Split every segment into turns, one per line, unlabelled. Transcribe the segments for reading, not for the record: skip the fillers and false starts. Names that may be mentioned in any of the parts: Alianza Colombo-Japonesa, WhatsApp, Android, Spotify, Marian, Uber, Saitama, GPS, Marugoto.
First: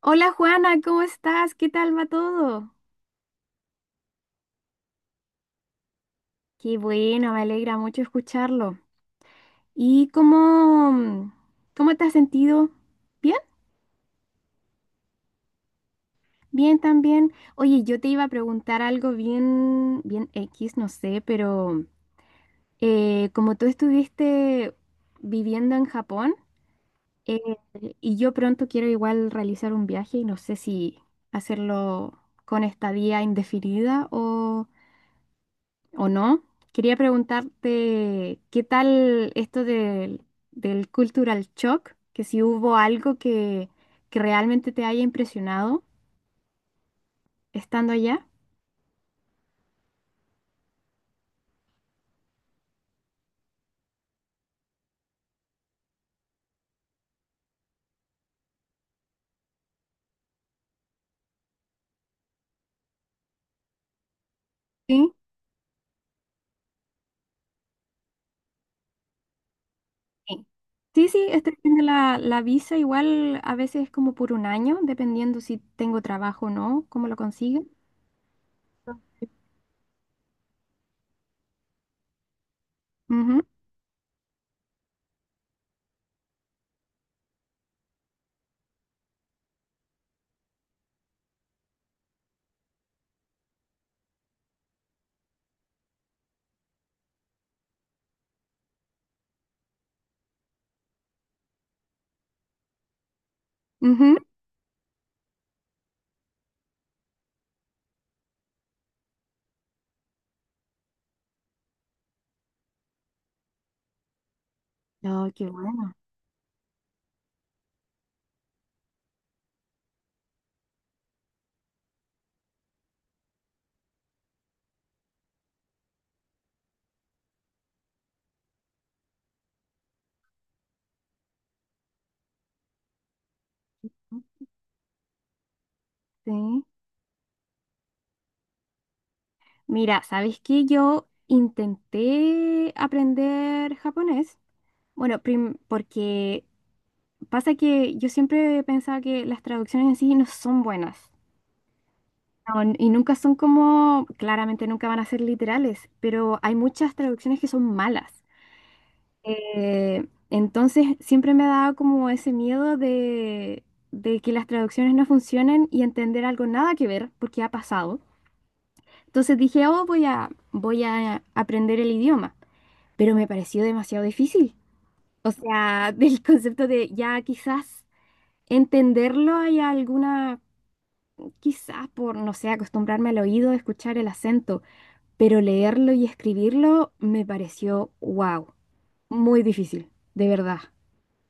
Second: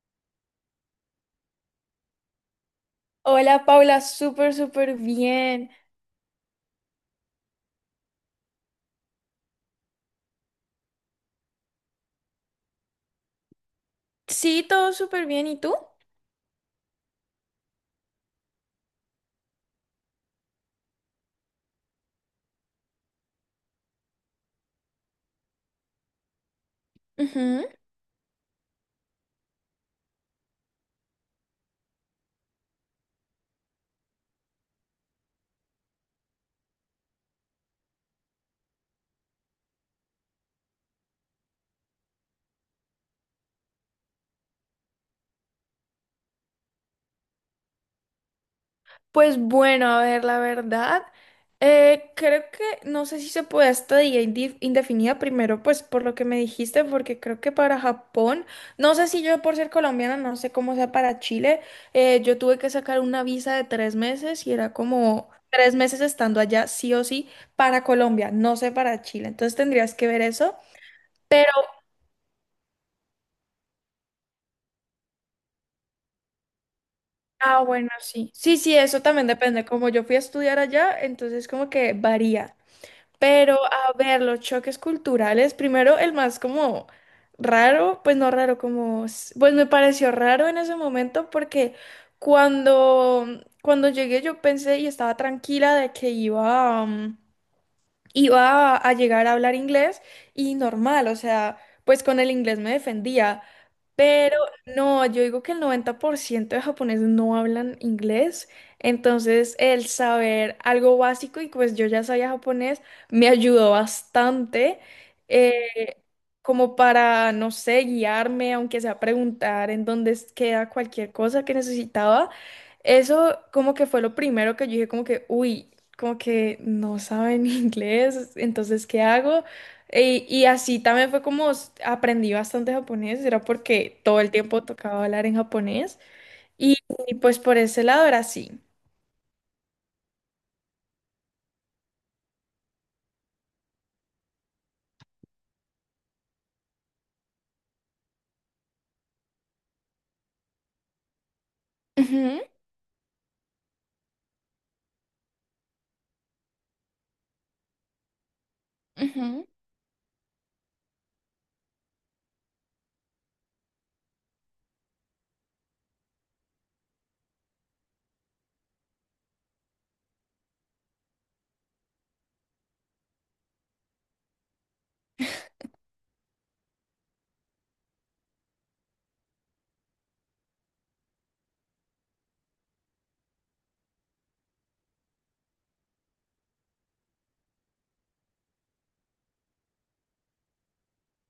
Hola Juana, ¿cómo estás? ¿Qué tal va todo?
Hola Paula, súper, súper bien.
Qué bueno, me alegra mucho escucharlo. ¿Y cómo, cómo te has sentido? ¿Bien?
Sí, todo súper bien. ¿Y tú?
Bien también. Oye, yo te iba a preguntar algo bien, bien X, no sé, pero como tú estuviste viviendo en Japón. eh,
Ujú.
y yo pronto quiero igual realizar un viaje y no sé si hacerlo con estadía indefinida o ¿o no? Quería preguntarte, ¿qué tal esto del cultural shock? Que si hubo algo que realmente te haya impresionado estando allá.
Pues bueno, a ver, la verdad, creo que no sé si se puede estadía indefinida primero, pues por lo que me dijiste, porque creo que para Japón, no sé si yo por ser colombiana, no sé cómo sea para Chile, yo tuve que sacar una visa de 3 meses y era
Sí,
como 3 meses estando allá, sí o sí, para Colombia, no sé para Chile. Entonces tendrías que ver
sí,
eso.
sí, sí, estoy haciendo la visa igual a veces es como por un año, dependiendo si tengo trabajo o no, cómo lo
Ah,
consigo.
bueno, sí. Sí, sí, eso también depende. Como yo fui a estudiar allá, entonces como que varía.
Ujú,
Pero a ver, los choques culturales, primero el más como raro, pues no raro, como, pues me pareció raro en ese momento porque cuando, cuando llegué yo pensé y estaba tranquila de que iba, iba a llegar a hablar inglés y normal, o sea, pues con el inglés me defendía,
ujú.
pero no, yo digo que el 90% de japoneses no hablan inglés, entonces el saber algo básico y pues yo ya sabía japonés me ayudó bastante
No, qué bueno.
eh, como para, no sé, guiarme, aunque sea preguntar en dónde queda cualquier cosa que necesitaba. Eso como que fue lo primero que yo dije como que, uy, como que no saben inglés, entonces, ¿qué hago? Y así también fue como aprendí bastante japonés, era porque todo el tiempo tocaba hablar en japonés
Sí.
y, y, pues por ese lado era así.
Mira, ¿sabes qué? Yo intenté aprender japonés. Bueno, porque pasa que yo siempre pensaba que las traducciones en sí no son buenas.
Ujú,
No, y nunca son como, claramente nunca van a ser literales, pero hay muchas traducciones que son malas.
ujú.
Entonces siempre me ha dado como ese miedo de que las traducciones no funcionen y entender algo nada que ver, porque ha pasado. Entonces dije, oh, voy a aprender el idioma, pero me pareció demasiado difícil. O sea, del concepto de ya quizás entenderlo hay alguna. Quizás por, no sé, acostumbrarme al oído, escuchar el acento, pero leerlo y escribirlo me pareció, wow, muy difícil, de verdad.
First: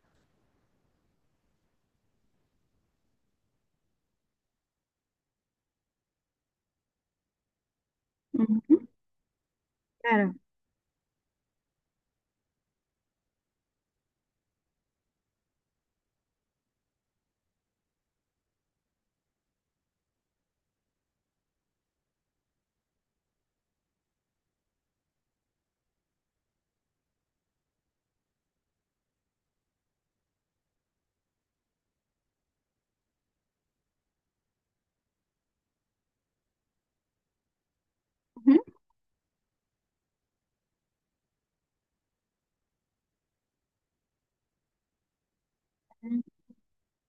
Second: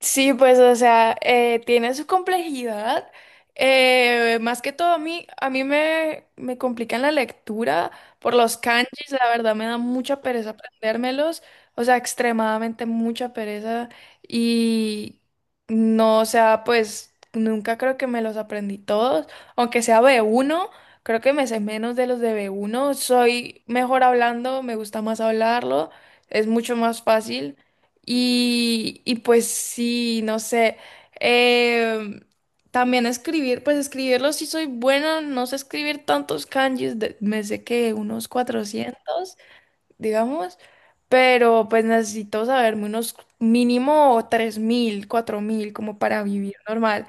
Sí, pues, o sea, tiene su complejidad. Más que todo, a mí me complican la lectura por los
Ujú.
kanjis, la verdad me da mucha
Claro.
pereza aprendérmelos, o sea, extremadamente mucha pereza y no, o sea, pues nunca creo que me los aprendí todos, aunque sea b uno, creo que me sé menos de los de b uno. Soy mejor hablando, me gusta más hablarlo, es mucho más fácil. Y pues sí, no sé. em, También escribir, pues escribirlo sí soy buena, no sé escribir tantos kanjis, me sé que unos
Ujú.
400 digamos, pero pues necesito saberme unos mínimo 3000 4000 como
Mm.
para vivir normal.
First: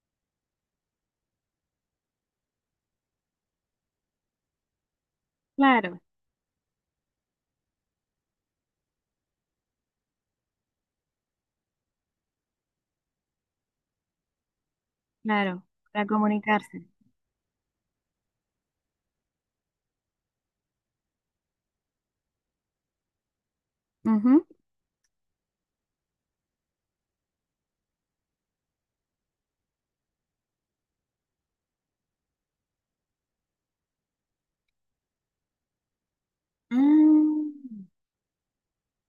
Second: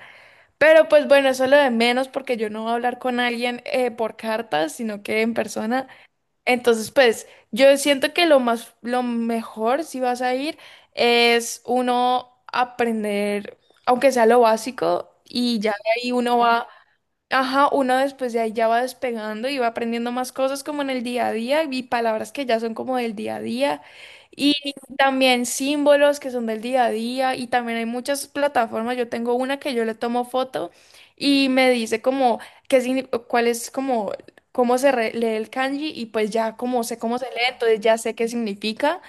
Pero pues bueno, eso es lo de menos porque yo no voy a hablar con alguien por cartas, sino que en persona.
Claro,
Entonces, pues, yo siento que lo más, lo mejor si vas a ir es uno aprender, aunque sea lo básico, y
claro,
ya de
para
ahí uno va.
comunicarse.
Ajá, uno después de ahí ya va despegando y va aprendiendo más cosas como en el día a día y palabras que ya son como del día a día
Ujú.
y también símbolos que son del día a día y también hay muchas plataformas. Yo tengo una que yo le tomo foto y me dice como qué cuál es como cómo lee el kanji y pues ya como sé cómo se lee, entonces
Mm.
ya sé qué significa.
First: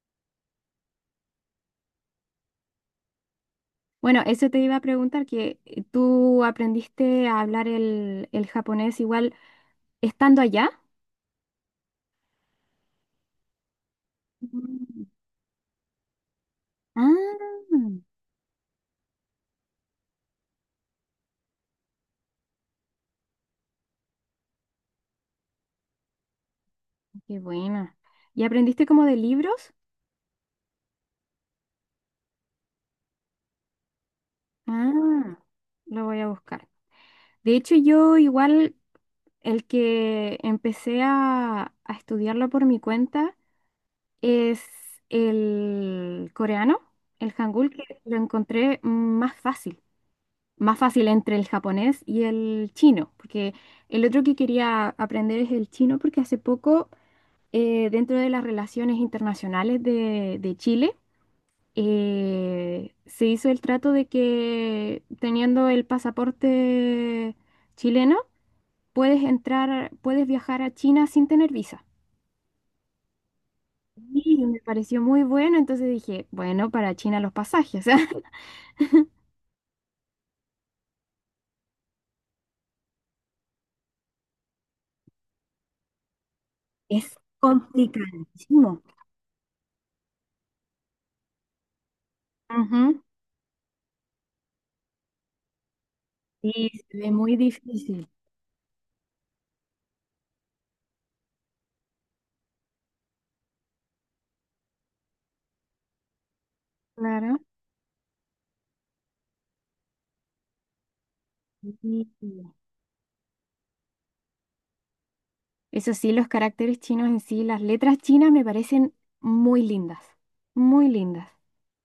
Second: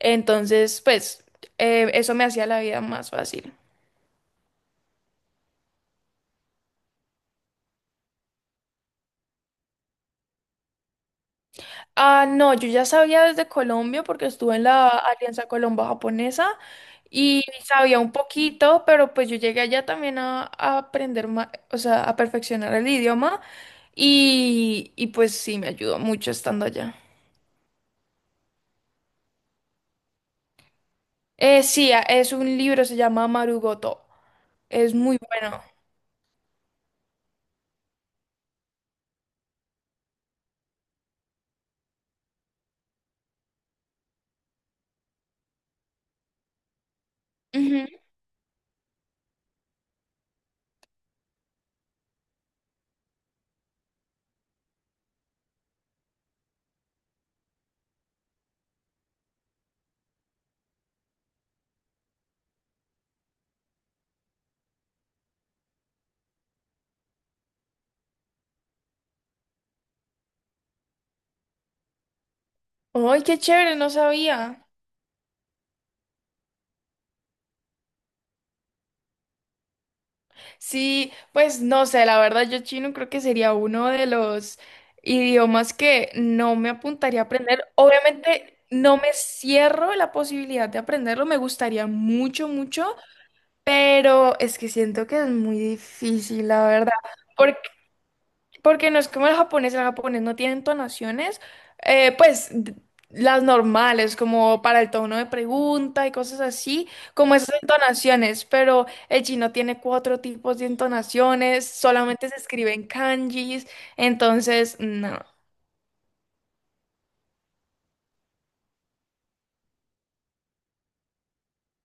Entonces, pues eso me hacía la vida más fácil.
Bueno, eso te iba a preguntar, que tú aprendiste a hablar el japonés igual estando allá.
Ah, no, yo ya sabía desde Colombia porque estuve en la
Mm.
Alianza Colombo-Japonesa y
Ah,
sabía un poquito, pero pues yo llegué allá también a aprender más, o sea, a perfeccionar el idioma y pues sí, me ayudó mucho estando allá.
qué buena. ¿Y aprendiste como de libros?
Sí, es un libro, se llama Marugoto. Es muy
Ah,
bueno.
lo voy a buscar. De hecho, yo igual el que empecé a estudiarlo por mi cuenta es el coreano, el hangul, que lo encontré más fácil entre el japonés y el chino, porque el otro que quería aprender es el chino, porque hace poco, dentro de las relaciones internacionales de Chile, se hizo el trato de que teniendo el pasaporte chileno, puedes entrar, puedes viajar a China sin tener visa.
Ujú. ¡Ay, qué chévere! No
Y me
sabía.
pareció muy bueno, entonces dije, bueno, para China los pasajes.
Sí, pues no sé, la verdad yo chino creo que sería uno de los idiomas que no me
Es
apuntaría a aprender. Obviamente
chino.
no me cierro la posibilidad de aprenderlo, me gustaría mucho, mucho,
Ujú.
pero es que siento que es muy difícil, la
Sí,
verdad.
se ve muy... Sí.
Porque no es como el japonés no tiene entonaciones, pues las normales, como para el tono de pregunta y cosas así, como
Claro.
esas entonaciones, pero el chino tiene cuatro tipos de entonaciones,
Sí.
solamente se escribe en kanjis, entonces no.
Eso sí, los caracteres chinos en sí, las letras chinas me parecen muy lindas, muy lindas.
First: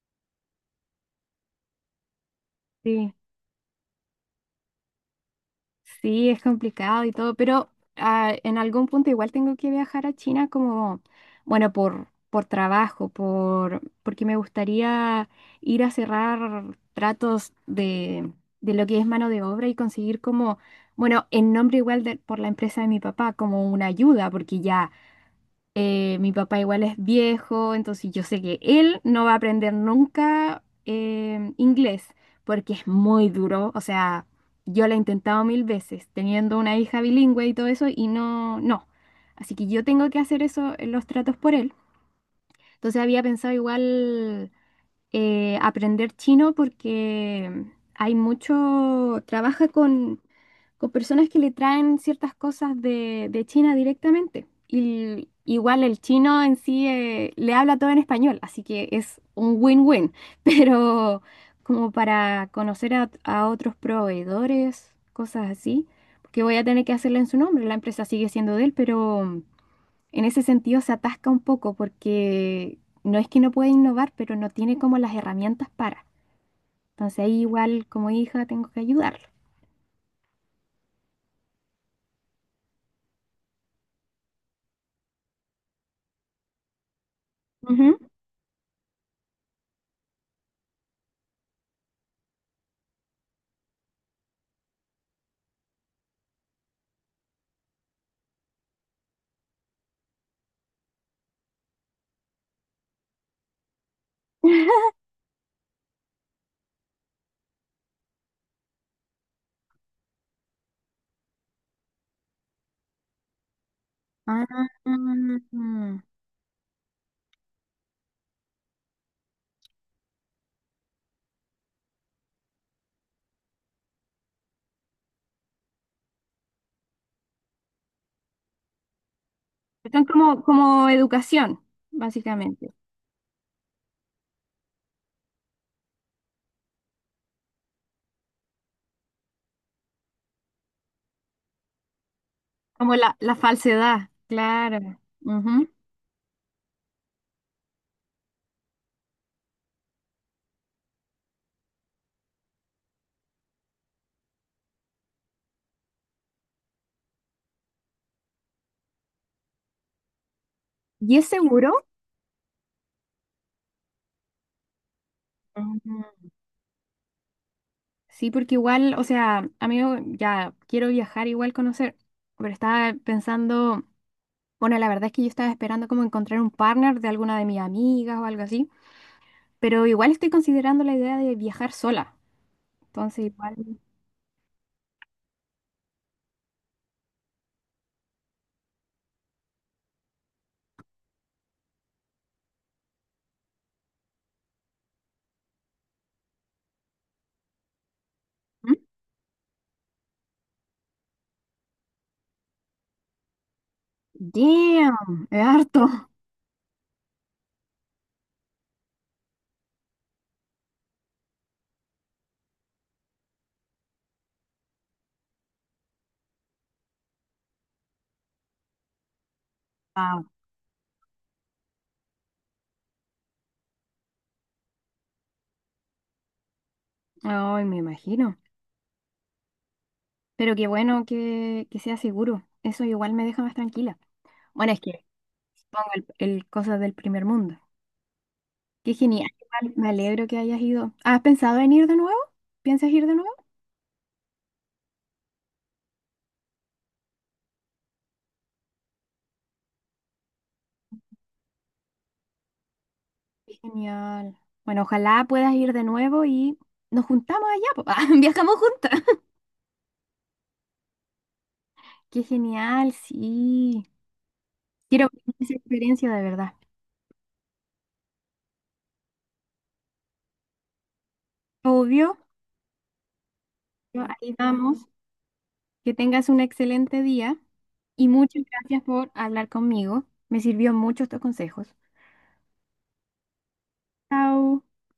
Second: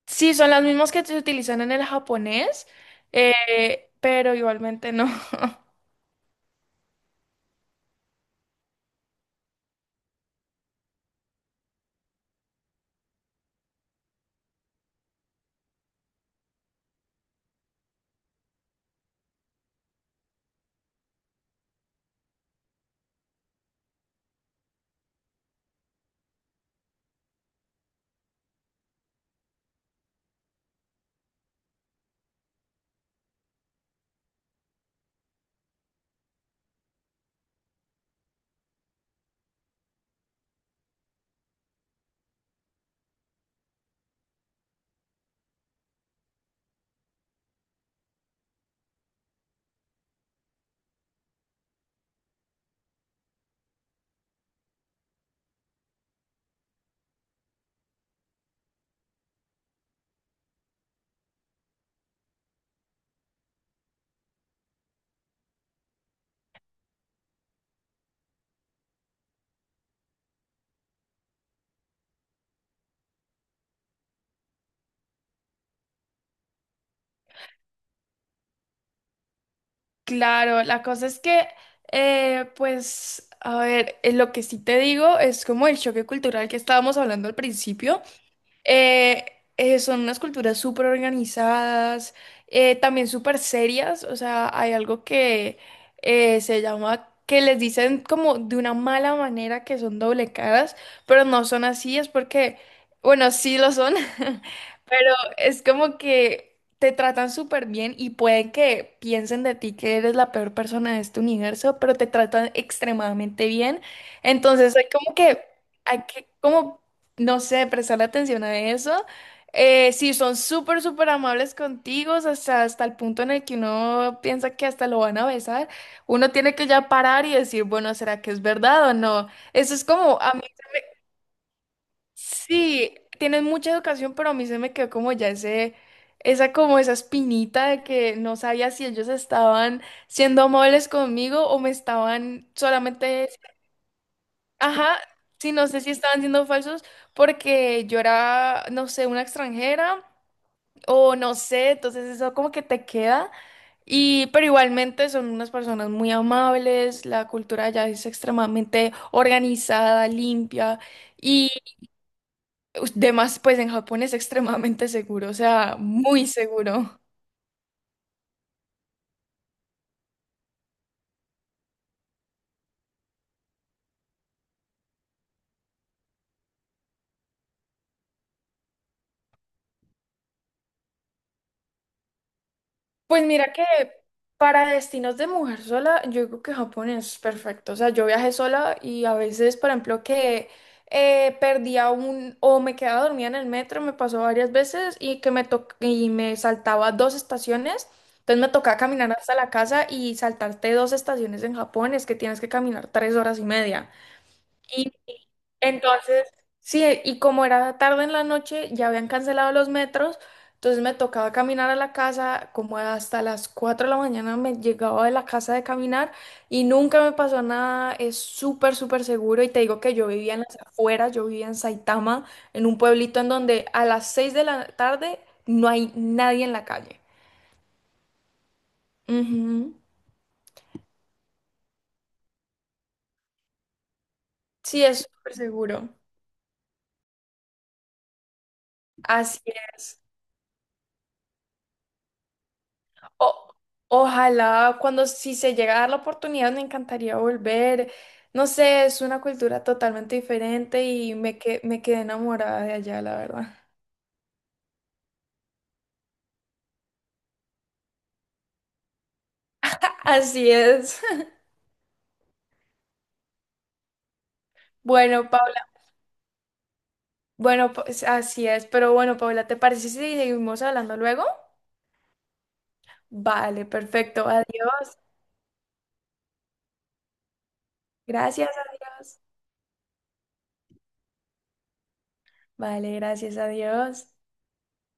Sí, son las mismas que se utilizan en el japonés,
Sí.
pero igualmente no.
Sí, es complicado y todo, pero ah, en algún punto igual tengo que viajar a China como, bueno, por trabajo, por, porque me gustaría ir a cerrar tratos de lo que es mano de obra y conseguir como, bueno, en nombre igual de, por la empresa de mi papá, como una ayuda, porque ya mi papá igual es viejo, entonces yo sé que él no va a aprender nunca inglés, porque es muy duro. O sea, yo lo he intentado mil veces, teniendo una hija bilingüe y todo eso, y no, no. Así que yo tengo que hacer eso, los tratos por él. Entonces había pensado igual aprender chino porque hay mucho, trabaja con personas que le traen ciertas cosas de China directamente. Y igual el chino en sí le habla todo en español, así que es un win-win. Pero como para conocer a otros proveedores, cosas así, porque voy a tener que hacerlo en su nombre, la empresa sigue siendo de él, pero en ese sentido se atasca un poco porque no es que no pueda innovar, pero no tiene como las herramientas para. Entonces ahí igual como hija tengo que ayudarlo.
Claro, la cosa es que, pues, a ver, lo que sí te digo es como el choque cultural que estábamos hablando al
Ujú.
principio, eh, son unas culturas súper organizadas, también súper serias, o sea, hay algo que se llama, que les dicen como de una mala manera que son doble caras, pero no son así, es porque, bueno, sí lo son, pero es como que te tratan súper bien y pueden que piensen de ti que eres la peor persona de este universo, pero te tratan extremadamente bien,
Ah,
entonces hay como que, hay que como no sé, prestar atención a eso. Sí, son súper, súper amables contigo, hasta el punto en el que uno piensa que hasta lo van a besar. Uno tiene que ya parar y decir, bueno, ¿será que es verdad o no? Eso es
están
como, a
como,
mí,
como educación, básicamente.
sí, tienes mucha educación, pero a mí se me quedó como ya ese, esa como esa espinita de que no sabía si ellos estaban siendo amables conmigo o me estaban
Como
solamente.
la falsedad,
Ajá,
claro.
sí, no
Ujú.
sé si estaban siendo falsos porque yo era, no sé, una extranjera o no sé, entonces eso como que te queda y pero igualmente son unas personas muy amables, la cultura allá es extremadamente organizada, limpia
¿Y es
y
seguro?
demás, pues en Japón es extremadamente seguro, o sea, muy
Ujú.
seguro.
Sí, porque igual, o sea, amigo, ya quiero viajar, igual conocer, pero estaba pensando, bueno, la verdad es que yo estaba esperando como encontrar un partner de alguna de mis amigas o algo así, pero igual estoy considerando la idea de viajar sola.
Pues
Entonces,
mira
igual...
que para destinos de mujer sola, yo digo que Japón es perfecto. O sea, yo viajé sola y a veces, por ejemplo, que perdía un o me quedaba dormida en el metro, me pasó varias veces y que y me saltaba dos estaciones. Entonces me
¿Mm?
tocaba caminar hasta la casa y saltarte dos estaciones en Japón es que tienes que caminar 3 horas y media. Y
Damn, es harto.
entonces, sí, y como era tarde en la noche, ya habían cancelado los metros, entonces me tocaba caminar a la casa, como hasta las 4 de la mañana me llegaba de la casa de caminar y nunca me pasó nada, es súper, súper seguro y te digo que yo
Wow.
vivía en las afueras, yo vivía en Saitama, en un pueblito en donde a las 6 de la tarde no hay nadie en la calle.
Ay, me imagino.
Ujú.
Pero qué bueno que sea seguro. Eso igual me deja más tranquila. Bueno, es
Sí,
que
es súper
pongo
seguro.
el cosas del primer mundo. Qué genial.
Así
Igual me
es.
alegro que hayas ido. ¿Has pensado en ir de nuevo? ¿Piensas ir de nuevo?
O- Ojalá cuando si se llega a dar la oportunidad me encantaría volver. No sé, es una cultura totalmente diferente y me quedé enamorada de allá, la
Qué
verdad.
genial. Bueno, ojalá puedas ir de nuevo y nos juntamos allá, po. Ah, viajamos juntas.
Así es.
Qué genial, sí. Quiero
Bueno,
vivir esa
Paula,
experiencia de verdad.
bueno, pues así es. Pero bueno, Paula, ¿te parece si seguimos hablando luego?
Obvio,
Vale,
pero
perfecto.
ahí vamos.
Adiós.
Que tengas un excelente día y muchas
Gracias,
gracias por
adiós.
hablar conmigo. Me sirvió mucho estos consejos.
Vale, gracias, adiós.
Chao.